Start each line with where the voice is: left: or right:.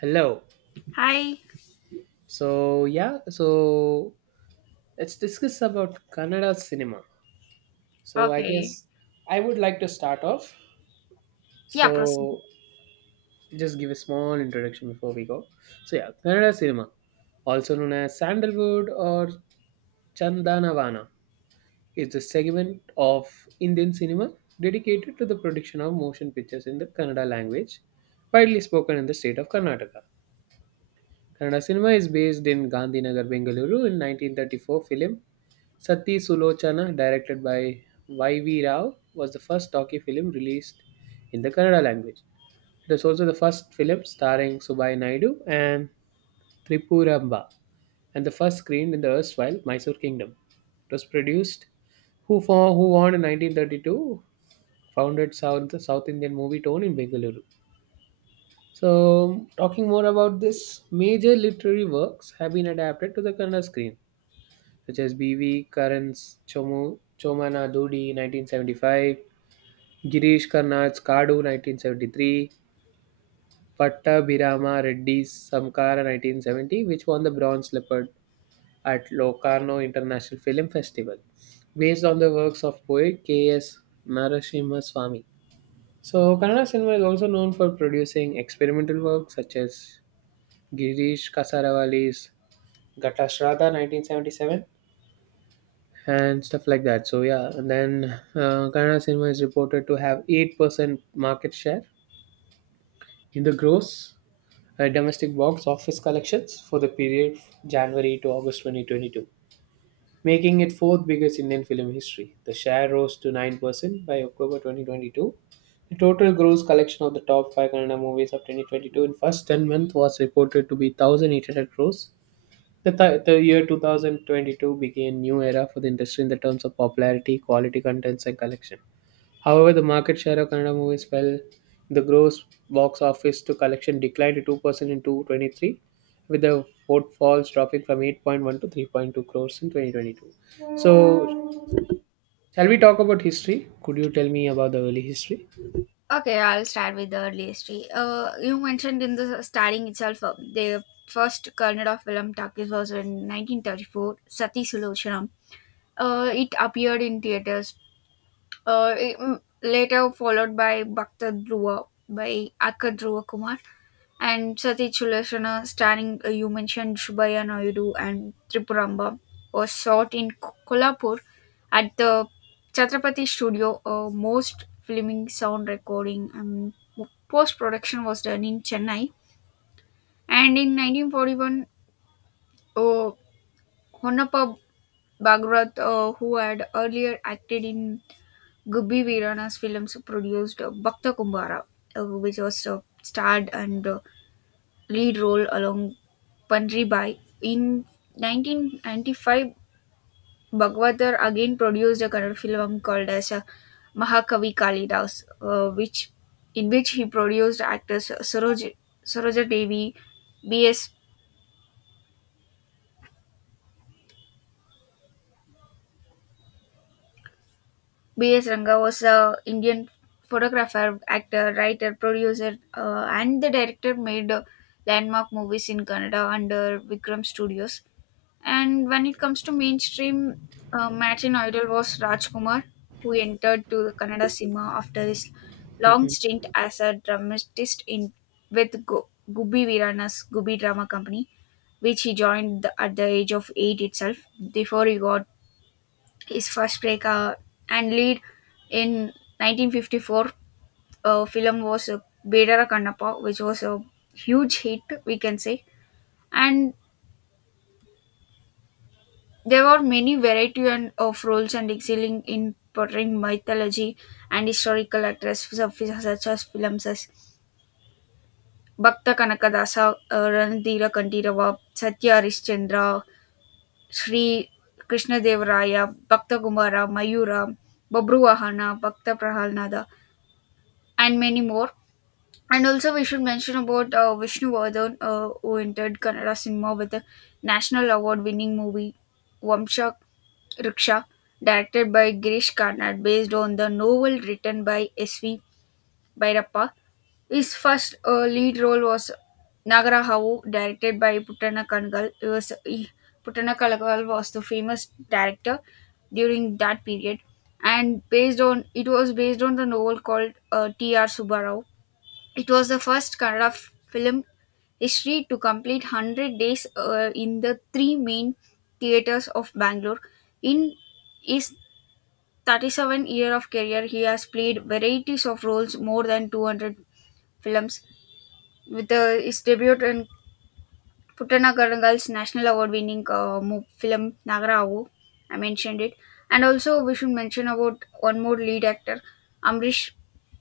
right: Hello.
left: Hi.
right: So yeah, so let's discuss about Kannada cinema. So I
left: Okay.
right: guess I would like to start off.
left: Yeah, proceed.
right: So just give a small introduction before we go. So yeah, Kannada cinema, also known as sandalwood or chandanavana, is a segment of Indian cinema dedicated to the production of motion pictures in the Kannada language, widely spoken in the state of Karnataka. Kannada cinema is based in Gandhinagar, Bengaluru in 1934 film Sati Sulochana, directed by Y.V. Rao, was the first talkie film released in the Kannada language. It was also the first film starring Subbai Naidu and Tripuramba, and the first screened in the erstwhile Mysore Kingdom. It was produced who won in 1932 founded South Indian movie tone in Bengaluru. So, talking more about this, major literary works have been adapted to the Kannada screen, such as B.V. Karan's Chomana Dudi 1975, Girish Karnad's Kadu 1973, Pattabhirama Reddy's Samkara 1970, which won the Bronze Leopard at Locarno International Film Festival, based on the works of poet K.S. Narasimha Swamy. So, Kannada cinema is also known for producing experimental works such as Girish Kasaravali's Ghata Shraddha 1977 and stuff like that. So yeah, and then Kannada cinema is reported to have 8% market share in the gross domestic box office collections for the period January to August 2022, making it fourth biggest Indian film history. The share rose to 9% by October 2022. The total gross collection of the top five Kannada movies of 2022 in first 10 months was reported to be 1,800 crores. The year 2022 began a new era for the industry in the terms of popularity, quality contents, and collection. However, the market share of Kannada movies fell in the gross box office to collection declined to 2% in 2023, with the footfalls dropping from 8.1 to 3.2 crores in 2022. So, shall we talk about history? Could you tell me about the early history?
left: Okay, I'll start with the earliest tree. You mentioned in the starting itself, the first kernel of film Takis was in 1934, Sati Sulochana. It appeared in theaters, later followed by Bhakta Dhruva by Akka Dhruva Kumar. And Sati Chulashana, starring you mentioned Shubhaya Naidu and Tripuramba, was shot in Kolhapur at the Chhatrapati studio. Most filming, sound recording and post production was done in Chennai. And in 1941, uh, Honnappa Bhagwat, who had earlier acted in Gubbi Veerana's films, produced Bhakta Kumbara, which was starred and lead role along Pandri Bai. In 1995, Bhagavatar again produced a Kannada film called as Mahakavi Kalidas, which in which he produced actors Saroj, Saroja Devi. B.S. B.S. Ranga was a Indian photographer, actor, writer, producer, and the director, made landmark movies in Canada under Vikram Studios. And when it comes to mainstream, Martin Idol was Rajkumar, who entered to the Kannada cinema after his long
right: Mhm.
left: stint as a dramatist in with Gubbi Veerana's Gubbi Drama Company, which he joined at the age of eight itself before he got his first breakout and lead in 1954 film was Bedara Kannappa, which was a huge hit, we can say. And there were many variety and, of roles and excelling in portraying mythology and historical such as films as Bhakta Kanakadasa, Ranadira Kantirava, Satya Harishchandra, Sri Krishna Devaraya, Bhakta Kumara, Mayura, Babru Vahana, Bhakta Prahalnada, and many more. And also, we should mention about Vishnu Vardhan, who entered Kannada cinema with a national award winning movie Vamsha Riksha, directed by Girish Karnad, based on the novel written by S.V. Bhairappa. His first lead role was Nagarahavu, directed by Putana Kangal. Putana Kangal was the famous director during that period, and based on the novel called T.R. Subbarao, it was the first Kannada film history to complete 100 days in the three main theatres of Bangalore. In his 37 year of career, he has played varieties of roles, more than 200 films. With his debut in Puttana Karangal's National Award winning film Nagaravu, I mentioned it. And also, we should mention about one more lead actor, Amrish.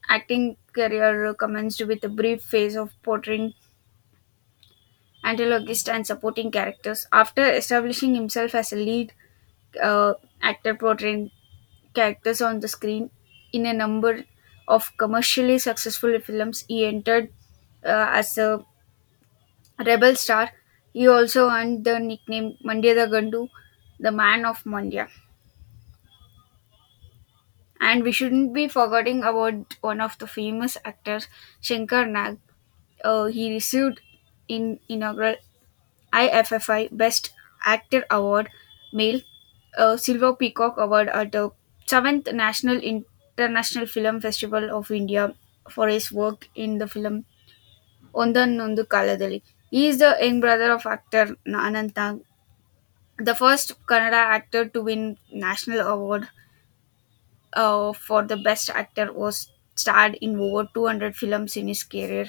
left: Acting career commenced with a brief phase of portraying antagonist and supporting characters. After establishing himself as a lead uh, actor, portraying characters on the screen in a number of commercially successful films, he entered as a rebel star. He also earned the nickname Mandya the Gandu, the man of Mandya. And we shouldn't be forgetting about one of the famous actors, Shankar Nag. He received in inaugural IFFI Best Actor Award Male, a Silver Peacock Award at the 7th National International Film Festival of India for his work in the film Ondan Nondu Kaladali. He is the young brother of actor Anant Nag, the first Kannada actor to win national award for the best actor, was starred in over 200 films in his career.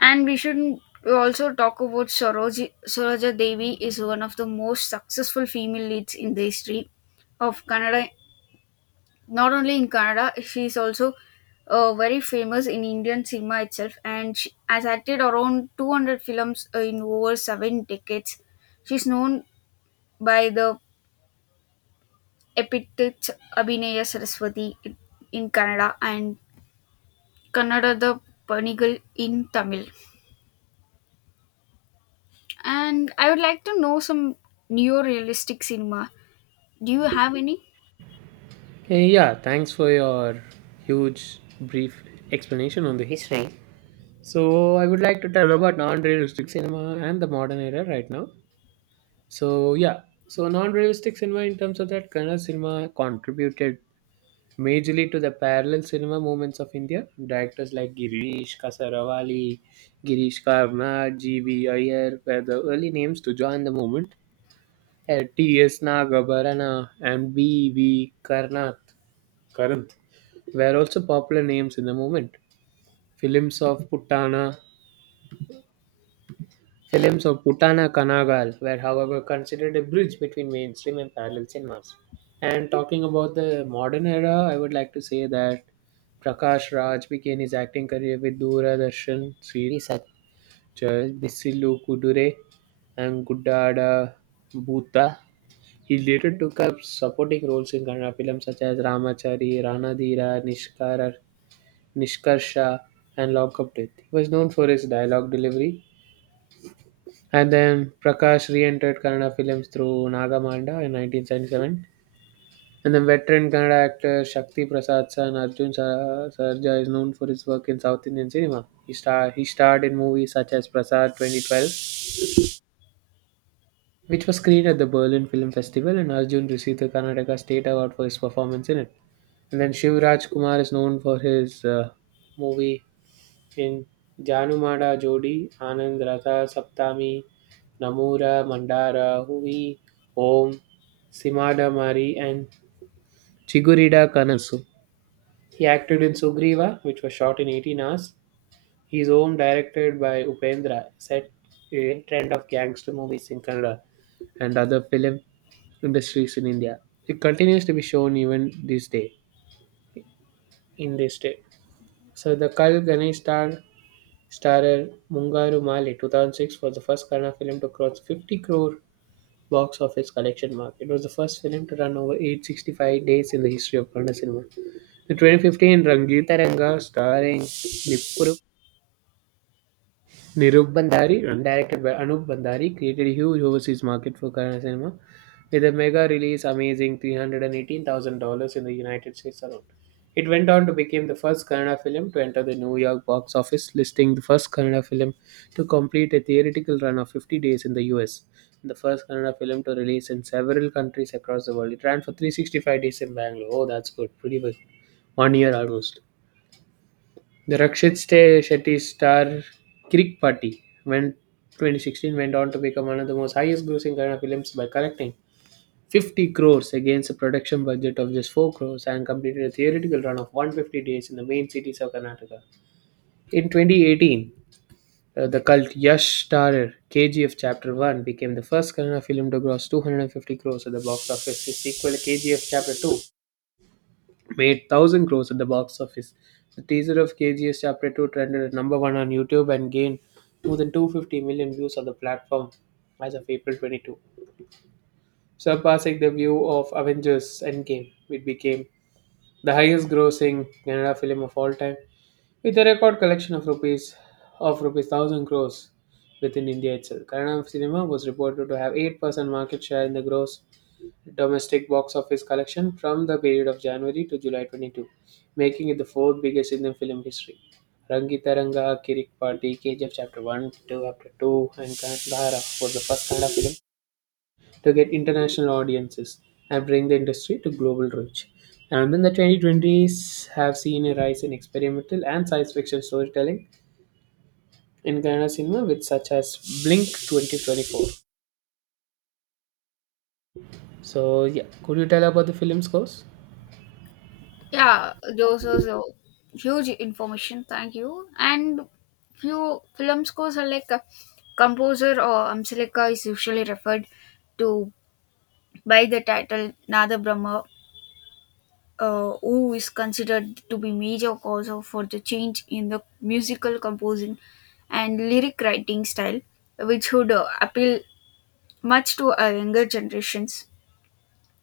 left: And we shouldn't also talk about Saroj. Soroja Devi is one of the most successful female leads in the history of Kannada. Not only in Kannada, she is also very famous in Indian cinema itself, and she has acted around 200 films in over 7 decades. She's known by the epithet Abhinaya Saraswati in Kannada and Kannada the Panigal in Tamil. And I would like to know some neo-realistic cinema. Do you have any?
right: Yeah, thanks for your huge brief explanation on the history. So I would like to tell about non-realistic cinema and the modern era right now. So yeah, so non-realistic cinema in terms of that Kannada cinema contributed majorly to the parallel cinema movements of India. Directors like Girish Kasaravali, Girish Karnad, G.V. Iyer were the early names to join the movement. T.S. Nagabarana and B.V. Karanth were also popular names in the movement. Films of Puttana Films of Putana Kanagal were, however, considered a bridge between mainstream and parallel cinemas. And talking about the modern era, I would like to say that Prakash Raj began his acting career with Doordarshan series such as Bisilu Kudure and Gudada Bhuta. He later took up supporting roles in Kannada films such as Ramachari, Ranadhira, Nishkarsha, and Lock Up Death. He was known for his dialogue delivery, and then Prakash re-entered Kannada films through Nagamanda in 1977. And then veteran Kannada actor Shakti Prasad San Arjun Sarja is known for his work in South Indian cinema. He starred in movies such as Prasad 2012, which was screened at the Berlin Film Festival, and Arjun received the Karnataka State Award for his performance in it. And then Shivraj Kumar is known for his movie In Janumada Jodi, Anand Ratha Saptami, Namura Mandara Huvi, Om, Simada Mari, and Chigurida Kanasu. He acted in Sugriva, which was shot in 18 hours. His home, directed by Upendra, set a trend of gangster movies in Kannada and other film industries in India. It continues to be shown even this day, in this day. So the Kal Ganesh Starrer Mungaru Mali (2006) was the first Kannada film to cross 50 crore box office collection mark. It was the first film to run over 865 days in the history of Kannada cinema. The 2015, Ranga starring Nipuru Nirup Bandari, directed by Anup Bandari, created a huge overseas market for Kannada cinema with a mega release amazing $318,000 in the United States alone. It went on to become the first Kannada film to enter the New York box office, listing the first Kannada film to complete a theatrical run of 50 days in the US, and the first Kannada film to release in several countries across the world. It ran for 365 days in Bangalore. Oh, that's good. Pretty good. One year almost. The Rakshit Shetty star Kirik Party went 2016 went on to become one of the most highest grossing Kannada films by collecting 50 crores against a production budget of just 4 crores and completed a theoretical run of 150 days in the main cities of Karnataka. In 2018, the cult Yash starrer KGF Chapter 1 became the first Kannada film to gross 250 crores at the box office. His sequel KGF Chapter 2 made 1,000 crores at the box office. The teaser of KGS Chapter 2 trended at number one on YouTube and gained more than 250 million views on the platform as of April 22, surpassing the view of Avengers Endgame. It became the highest-grossing Kannada film of all time, with a record collection of rupees 1,000 crores within India itself. Kannada cinema was reported to have 8% market share in the gross domestic box office collection from the period of January to July 22, making it the fourth biggest in the film history. Rangi Taranga, Kirik Party, KGF Chapter 1, 2, Chapter 2, and Kandahara was the first kind of film to get international audiences and bring the industry to global reach. And then the 2020s have seen a rise in experimental and science fiction storytelling in Kannada cinema with such as Blink 2024. So yeah, could you tell about the film scores?
left: Yeah, those are so huge information. Thank you. And few film scores are like a composer or Amsalika is usually referred to by the title Nada Brahma, who is considered to be major for the change in the musical composing and lyric writing style, which would appeal much to our younger generations.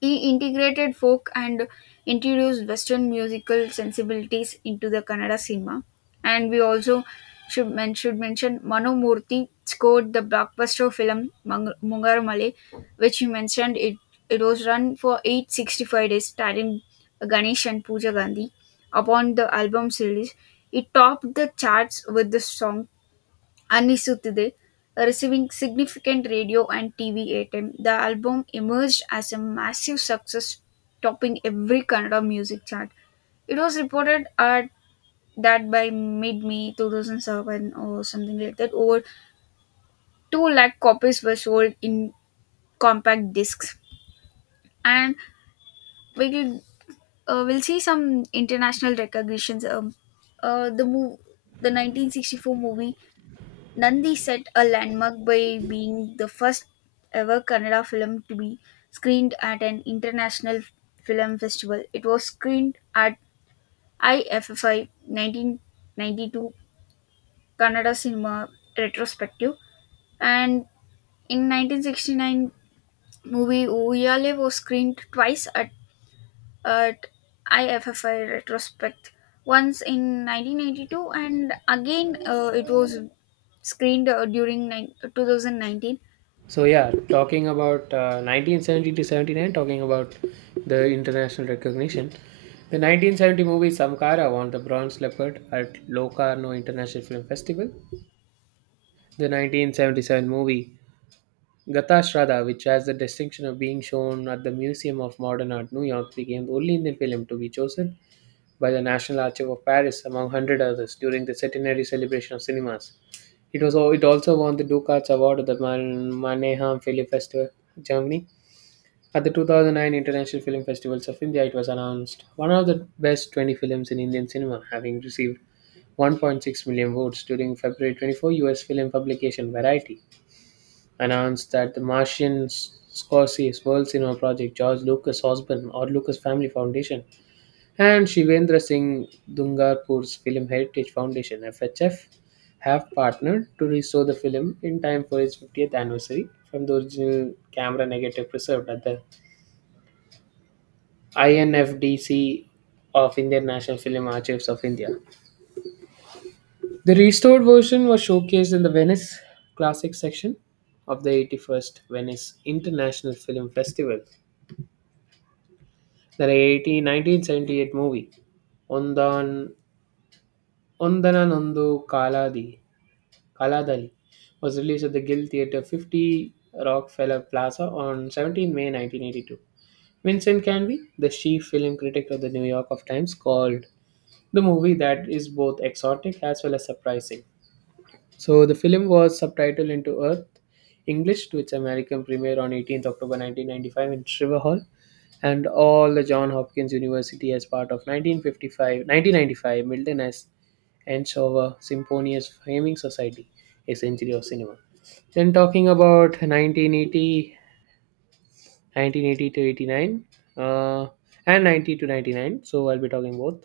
left: He integrated folk and introduced Western musical sensibilities into the Kannada cinema. And we also should mention Mano Murthy scored the blockbuster film Mungaru Male, which you mentioned it, it was run for 865 days, starring Ganesh and Pooja Gandhi. Upon the album's release, it topped the charts with the song Anisutide, receiving significant radio and TV airtime. The album emerged as a massive success, topping every Kannada music chart. It was reported at that by mid May 2007, or something like that, over 2 lakh copies were sold in compact discs. And we'll, we'll see some international recognitions. Uh, the move, the 1964 movie Nandi set a landmark by being the first ever Kannada film to be screened at an international film festival. It was screened at IFFI 1992 Kannada Cinema Retrospective, and in 1969 movie Uyale was screened twice at IFFI Retrospect. Once in 1992, and again it was screened during 2019.
right: So yeah, talking about 1970 to 79, talking about the international recognition. The 1970 movie Samkara won the Bronze Leopard at Locarno International Film Festival. The 1977 movie Gata Shraddha, which has the distinction of being shown at the Museum of Modern Art, New York, became the only Indian film to be chosen by the National Archive of Paris among 100 others during the centenary celebration of cinemas. It also won the Ducats Award at the Mannheim Film Festival, Germany. At the 2009 International Film Festivals of India, it was announced one of the best 20 films in Indian cinema, having received 1.6 million votes during February 24 US film publication Variety announced that the Martian Scorsese World Cinema Project, George Lucas Osborne or Lucas Family Foundation, and Shivendra Singh Dungarpur's Film Heritage Foundation FHF have partnered to restore the film in time for its 50th anniversary from the original camera negative preserved at the INFDC of Indian National Film Archives of India. The restored version was showcased in the Venice Classic section of the 81st Venice International Film Festival. The 18 movie Ondan Ondananondu Kaladi Kaladali was released at the Guild Theatre 50 Rockefeller Plaza on 17 May 1982. Vincent Canby, the chief film critic of the New York of Times, called the movie that is both exotic as well as surprising. So the film was subtitled into Earth English to its American premiere on 18th October 1995 in Shriver Hall and all the John Hopkins University as part of 1955 1995 Milton S. Enshower Symphonious Framing Society, a century of cinema. Then talking about 1980 to 89 uh, and 90 to 99. So I'll be talking both.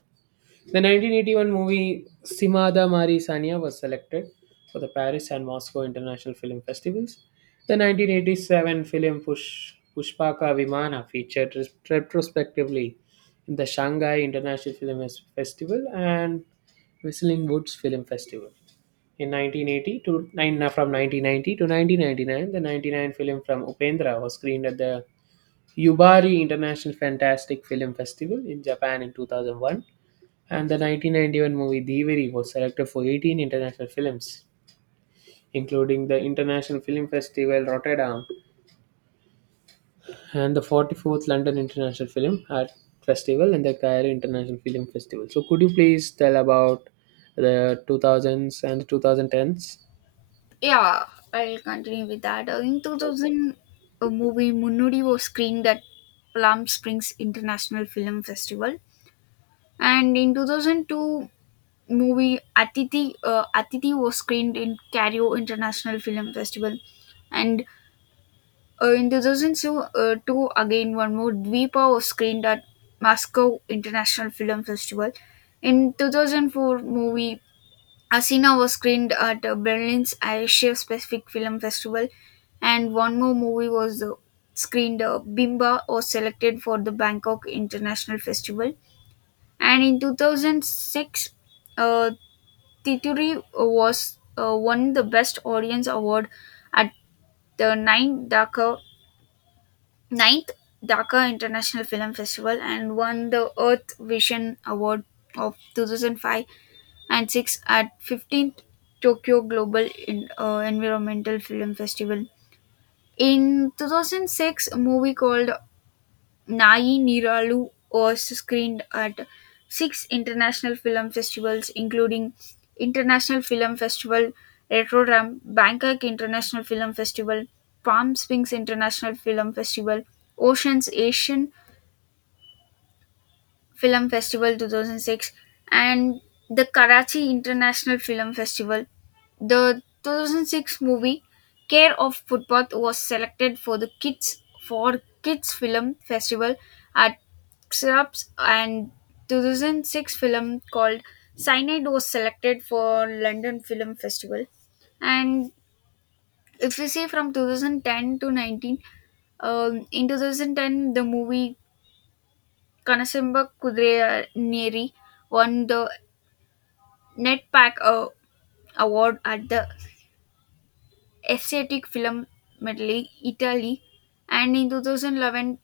right: The 1981 movie Simada Mari Sania was selected for the Paris and Moscow International Film Festivals. The 1987 film Pushpaka Vimana featured retrospectively in the Shanghai International Film Festival and Whistling Woods Film Festival. In 1980 to nine, from 1990 to 1999, the 99 film from Upendra was screened at the Yubari International Fantastic Film Festival in Japan in 2001. And the 1991 movie Devari was selected for 18 international films, including the International Film Festival Rotterdam and the 44th London International Film Art Festival and the Cairo International Film Festival. So, could you please tell about the 2000s and the 2010s?
left: Yeah, I'll continue with that. In 2000, a movie Munnudi was screened at Palm Springs International Film Festival, and in 2002, movie Atiti was screened in Cairo International Film Festival, and in 2002, two again one more Dvipa was screened at Moscow International Film Festival. In 2004, movie Asina was screened at Berlin's Asia Pacific Film Festival, and one more movie was screened. Bimba was selected for the Bangkok International Festival, and in 2006, uh, Tituri was won the Best Audience Award at the ninth Dhaka International Film Festival and won the Earth Vision Award of 2005 and six at 15th Tokyo Global Environmental Film Festival. In 2006, a movie called Nai Niralu was screened at six international film festivals, including International Film Festival, Retrogram, Bangkok International Film Festival, Palm Springs International Film Festival, Oceans Asian Film Festival 2006, and the Karachi International Film Festival. The 2006 movie Care of Footpath was selected for the Kids for Kids Film Festival at XRAPS, and 2006 film called Cyanide was selected for London Film Festival. And if you see from 2010 to 19, in 2010 the movie Kanasimba Kudiraneri won the Netpac Award at the Asiatic Film Medley, Italy, and in 2011,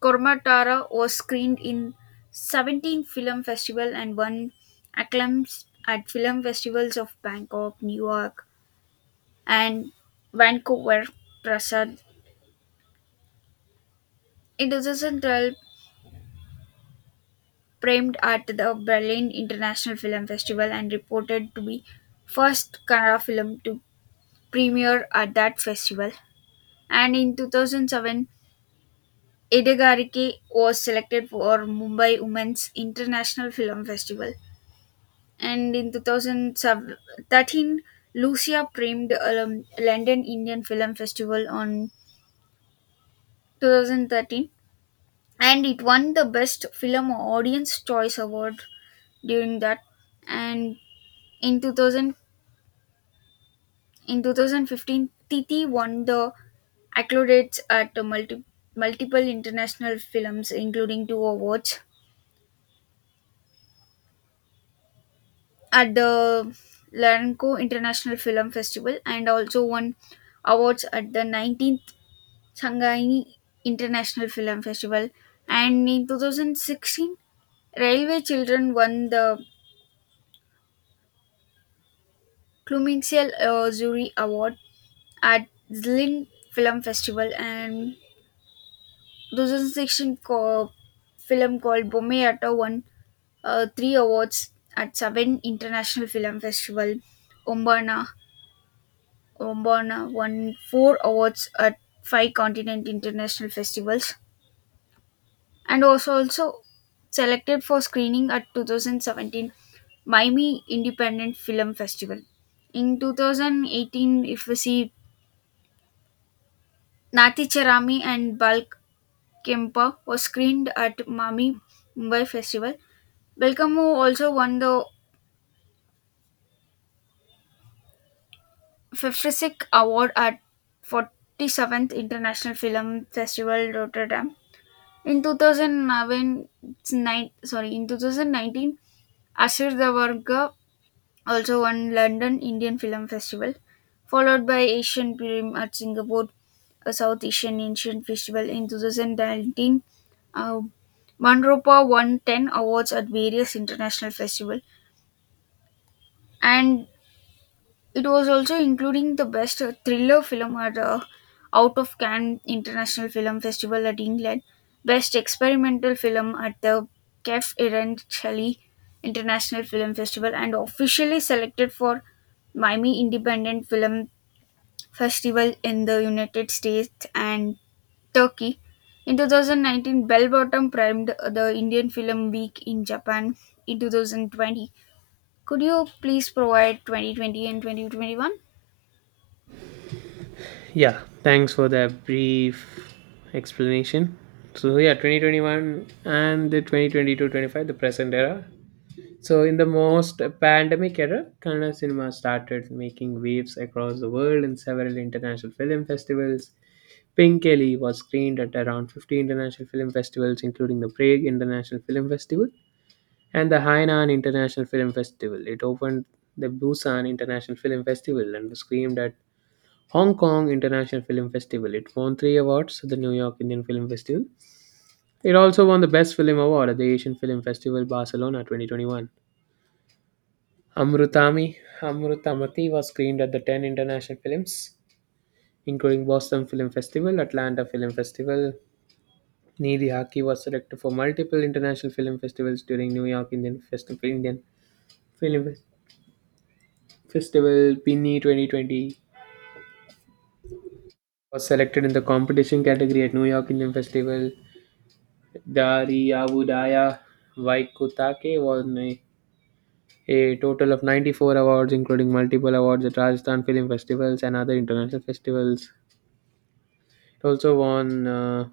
left: Kormatara was screened in 17 film festival and won acclaims at film festivals of Bangkok, New York, and Vancouver. Prasad in 2012 premiered at the Berlin International Film Festival and reported to be first Kannada film to premiere at that festival. And in 2007, Edegariki was selected for Mumbai Women's International Film Festival. And in 2013, Lucia premiered London Indian Film Festival on 2013, and it won the best film audience choice award during that, and in 2000 in 2015, Titi won the accolades at the multiple international films, including two awards at the Larenco International Film Festival, and also won awards at the 19th Shanghai International Film Festival. And in 2016, Railway Children won the Kluminxial Zuri Award at Zlin Film Festival. And there's a section film called Bombay won three awards at seven international film festival. Ombana Ombana won four awards at five continent international festivals, and was also selected for screening at 2017 Miami Independent Film Festival. In 2018, if we see Nati Cherami and Balk Kempa was screened at Mami Mumbai Festival. Belcamo also won the Fifrisic Award at 47th International Film Festival Rotterdam. In 2009, sorry, in 2019, Ashur Davarga also won London Indian Film Festival, followed by Asian Film at Singapore, a South Asian Festival in 2019. Uh, Manropa won 10 awards at various international festivals, and it was also including the best thriller film at the Out of Cannes International Film Festival at England, best experimental film at the Kef Iran International Film Festival, and officially selected for Miami Independent Film Festival in the United States and Turkey. In 2019, Bell Bottom primed the Indian Film Week in Japan in 2020. Could you please provide 2020 and 2021?
right: Yeah, thanks for the brief explanation. So yeah, 2021 and the 2022-25, the present era. So, in the most pandemic era, Kannada cinema started making waves across the world in several international film festivals. Pink was screened at around 50 international film festivals, including the Prague International Film Festival and the Hainan International Film Festival. It opened the Busan International Film Festival and was screened at Hong Kong International Film Festival. It won three awards at the New York Indian Film Festival. It also won the Best Film Award at the Asian Film Festival Barcelona 2021. Amrutami Amrutamati was screened at the 10 international films, including Boston Film Festival, Atlanta Film Festival. Neeli Haki was selected for multiple international film festivals during New York Indian Festival, Indian Film Festival. Pinni 2020 was selected in the competition category at New York Indian Festival. Dari Avudaya Vaikutake won a total of 94 awards, including multiple awards at Rajasthan Film Festivals and other international festivals. It also won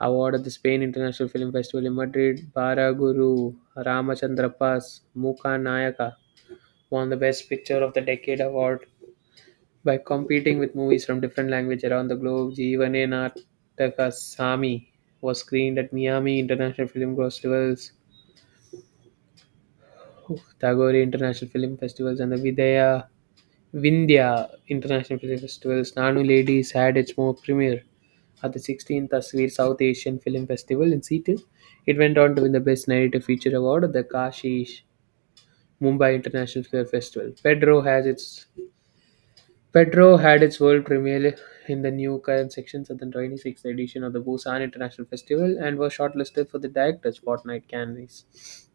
right: award at the Spain International Film Festival in Madrid. Baraguru Ramachandrapa's Mukha Nayaka won the Best Picture of the Decade award by competing with movies from different languages around the globe. Jeevane Nataka Sami was screened at Miami International Film Festivals, Tagore International Film Festivals, and the Vidya Vindhya International Film Festival's Nanu Ladies had its mock premiere at the 16th Aswir South Asian Film Festival in Seattle. It went on to win the Best Narrative Feature Award at the Kashish Mumbai International Film Festival. Pedro has its Petro had its world premiere in the new section at the 26th edition of the Busan International Festival and was shortlisted for the Director's Spotlight Cannes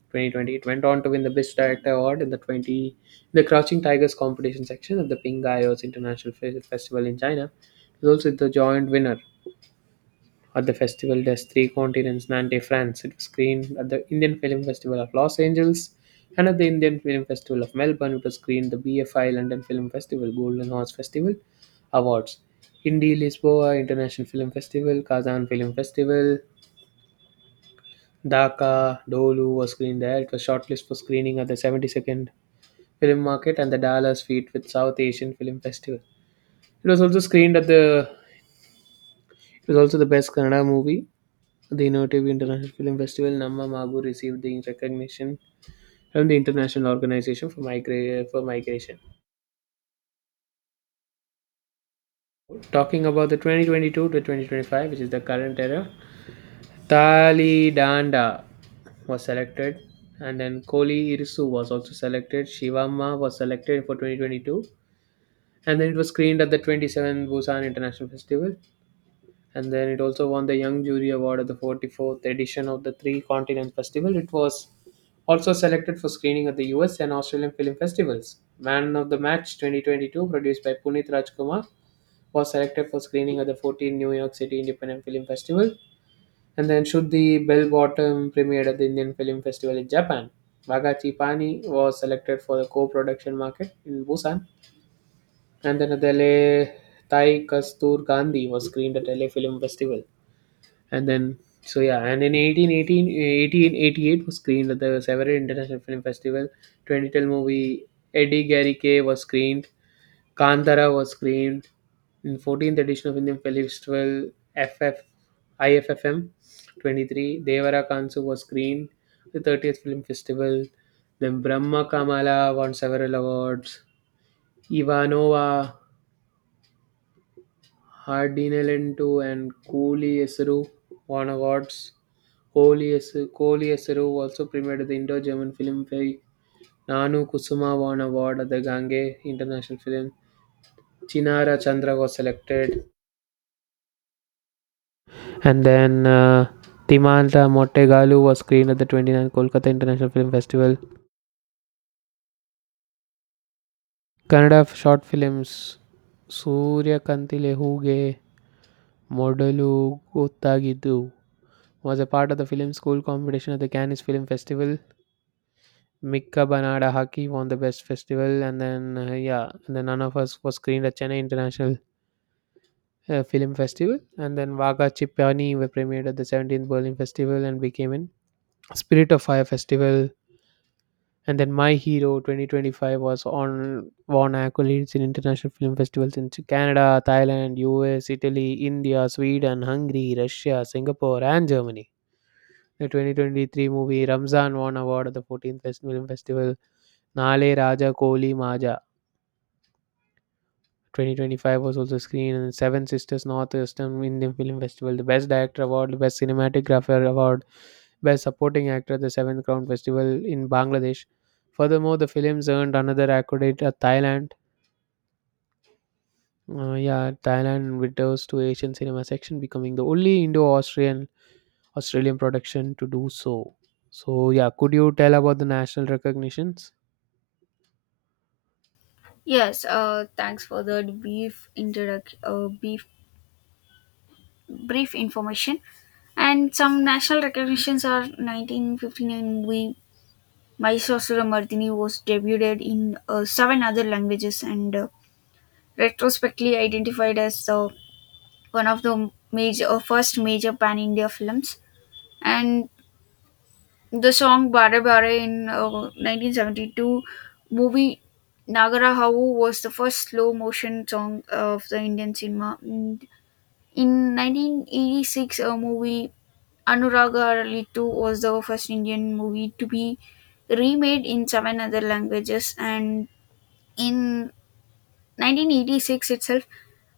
right: 2020. It went on to win the Best Director Award in the Crouching Tigers competition section of the Pingyos International Festival in China. It was also the joint winner at the festival Des Three Continents Nantes, France. It was screened at the Indian Film Festival of Los Angeles and at the Indian Film Festival of Melbourne. It was screened the BFI London Film Festival, Golden Horse Festival Awards, Indy Lisboa International Film Festival, Kazan Film Festival, Dhaka. Dolu was screened there. It was shortlisted for screening at the 72nd Film Market and the Dallas Feet with South Asian Film Festival. It was also screened at the. It was also the best Kannada movie. The innovative International Film Festival Namma Mabu received the recognition from the International Organization for Migration. Talking about the 2022 to 2025, which is the current era, Thali Danda was selected, and then Koli Irisu was also selected. Shivamma was selected for 2022, and then it was screened at the 27th Busan International Festival. And then it also won the Young Jury Award at the 44th edition of the Three Continents Festival. It was also selected for screening at the US and Australian film festivals. Man of the Match 2022, produced by Puneet Rajkumar, was selected for screening at the 14th New York City Independent Film Festival. And then Should the Bell Bottom premiered at the Indian Film Festival in Japan. Bagachi Pani was selected for the co-production market in Busan. And then at the LA Thai Kastur Gandhi was screened at LA Film Festival. And then, so yeah, and in 1888 was screened at the Several International Film Festival. 2012 movie Eddie Garrick was screened. Kantara was screened in 14th edition of Indian Film Festival FF IFFM 23. Devara Kansu was screened at the 30th Film Festival. Then Brahma Kamala won several awards. Ivanova, Hardinelento, and Cooley Esru won awards. ಕೊಹ್ಲಿಯಸು ಕೊಹ್ಲಿ ಹೆಸರು also premiered at the Indo-German Film Fe- "ನಾನು ಕುಸುಮಾವನ್ Award at the Gange International Film. Chinara Chandra was selected, and then Timandra Mottegalu was screened at the 29 Kolkata International Film Festival. Kannada short films ಸೂರ್ಯಕಾಂತಿಲೆ ಹೂಗೆ ಮೊದಲು ಗೊತ್ತಾಗಿದ್ದು was a part of the film school competition at the Cannes film festival. Mikka Banada Hockey won the Best Festival, and then yeah, and then none of us was screened at Chennai International Film Festival. And then Vaga Chipani were premiered at the 17th Berlin Festival and became in Spirit of Fire Festival. And then My Hero 2025 was on won accolades in international film festivals in Canada, Thailand, US, Italy, India, Sweden, Hungary, Russia, Singapore, and Germany. The 2023 movie Ramzan won award at the 14th Film Festival. Nale Raja Koli Maja 2025 was also screened in Seven Sisters Northwestern Indian Film Festival, the Best Director Award, the Best Cinematographer Award, Best Supporting Actor at the Seventh Crown Festival in Bangladesh. Furthermore, the films earned another accolade at Thailand. Yeah, Thailand returns to Asian cinema section, becoming the only indo australian Australian production to do so. So yeah, could you tell about the national recognitions?
left: Yes, thanks for that brief information. And some national recognitions are: 1959 movie Mysore Mardini was debuted in seven other languages, and retrospectively identified as one of the major first major pan India films. And the song Bare Bare in 1972 movie Nagara Havu was the first slow motion song of the Indian cinema. In 1986, a movie Anuradha Ritu was the first Indian movie to be remade in seven other languages, and in 1986 itself,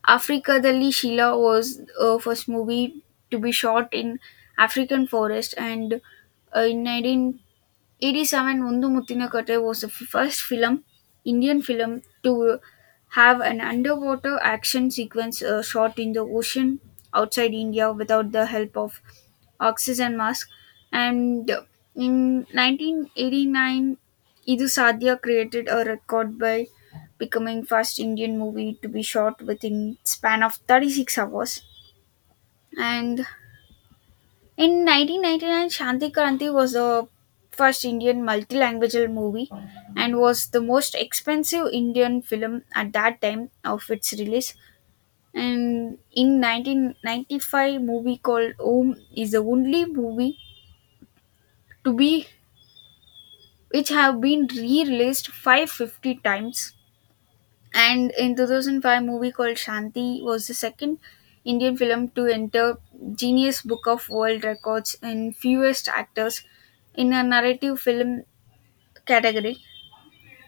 left: Africa Dali Sheila was the first movie to be shot in African forest, and in 1987 Mundu Muthinakattai was the first film Indian film to have an underwater action sequence shot in the ocean outside India without the help of oxygen mask. And in 1989 Idu Sadia created a record by becoming first Indian movie to be shot within span of 36 hours. And in 1999, Shanti Kranti was the first Indian multilingual movie and was the most expensive Indian film at that time of its release. And in 1995, movie called Om is the only movie to be which have been re-released 550 times. And in 2005 movie called Shanti was the second Indian film to enter Genius Book of World Records in fewest actors in a narrative film category.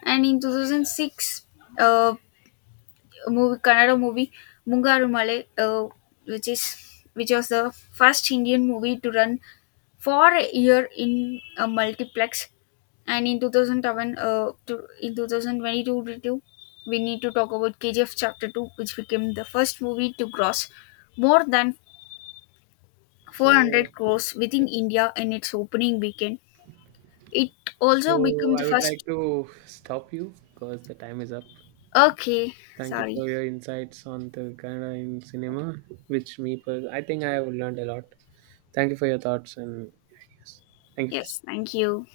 left: And in 2006, uh, movie Kannada movie Mungaru Male, which is which was the first Indian movie to run for a year in a multiplex. And in 2007, in 2022 we need to talk about KGF chapter 2, which became the first movie to gross more than
right: So,
left: 400 crores within India in its opening weekend. It also
right: so,
left: became the
right: I would like
left: first.
right: to stop you because the time is up.
left: Okay.
right: Thank you
left: Sorry.
right: for your insights on the Canada in cinema, which I think I have learned a lot. Thank you for your thoughts and yes, thank you for
left: Yes, thank you.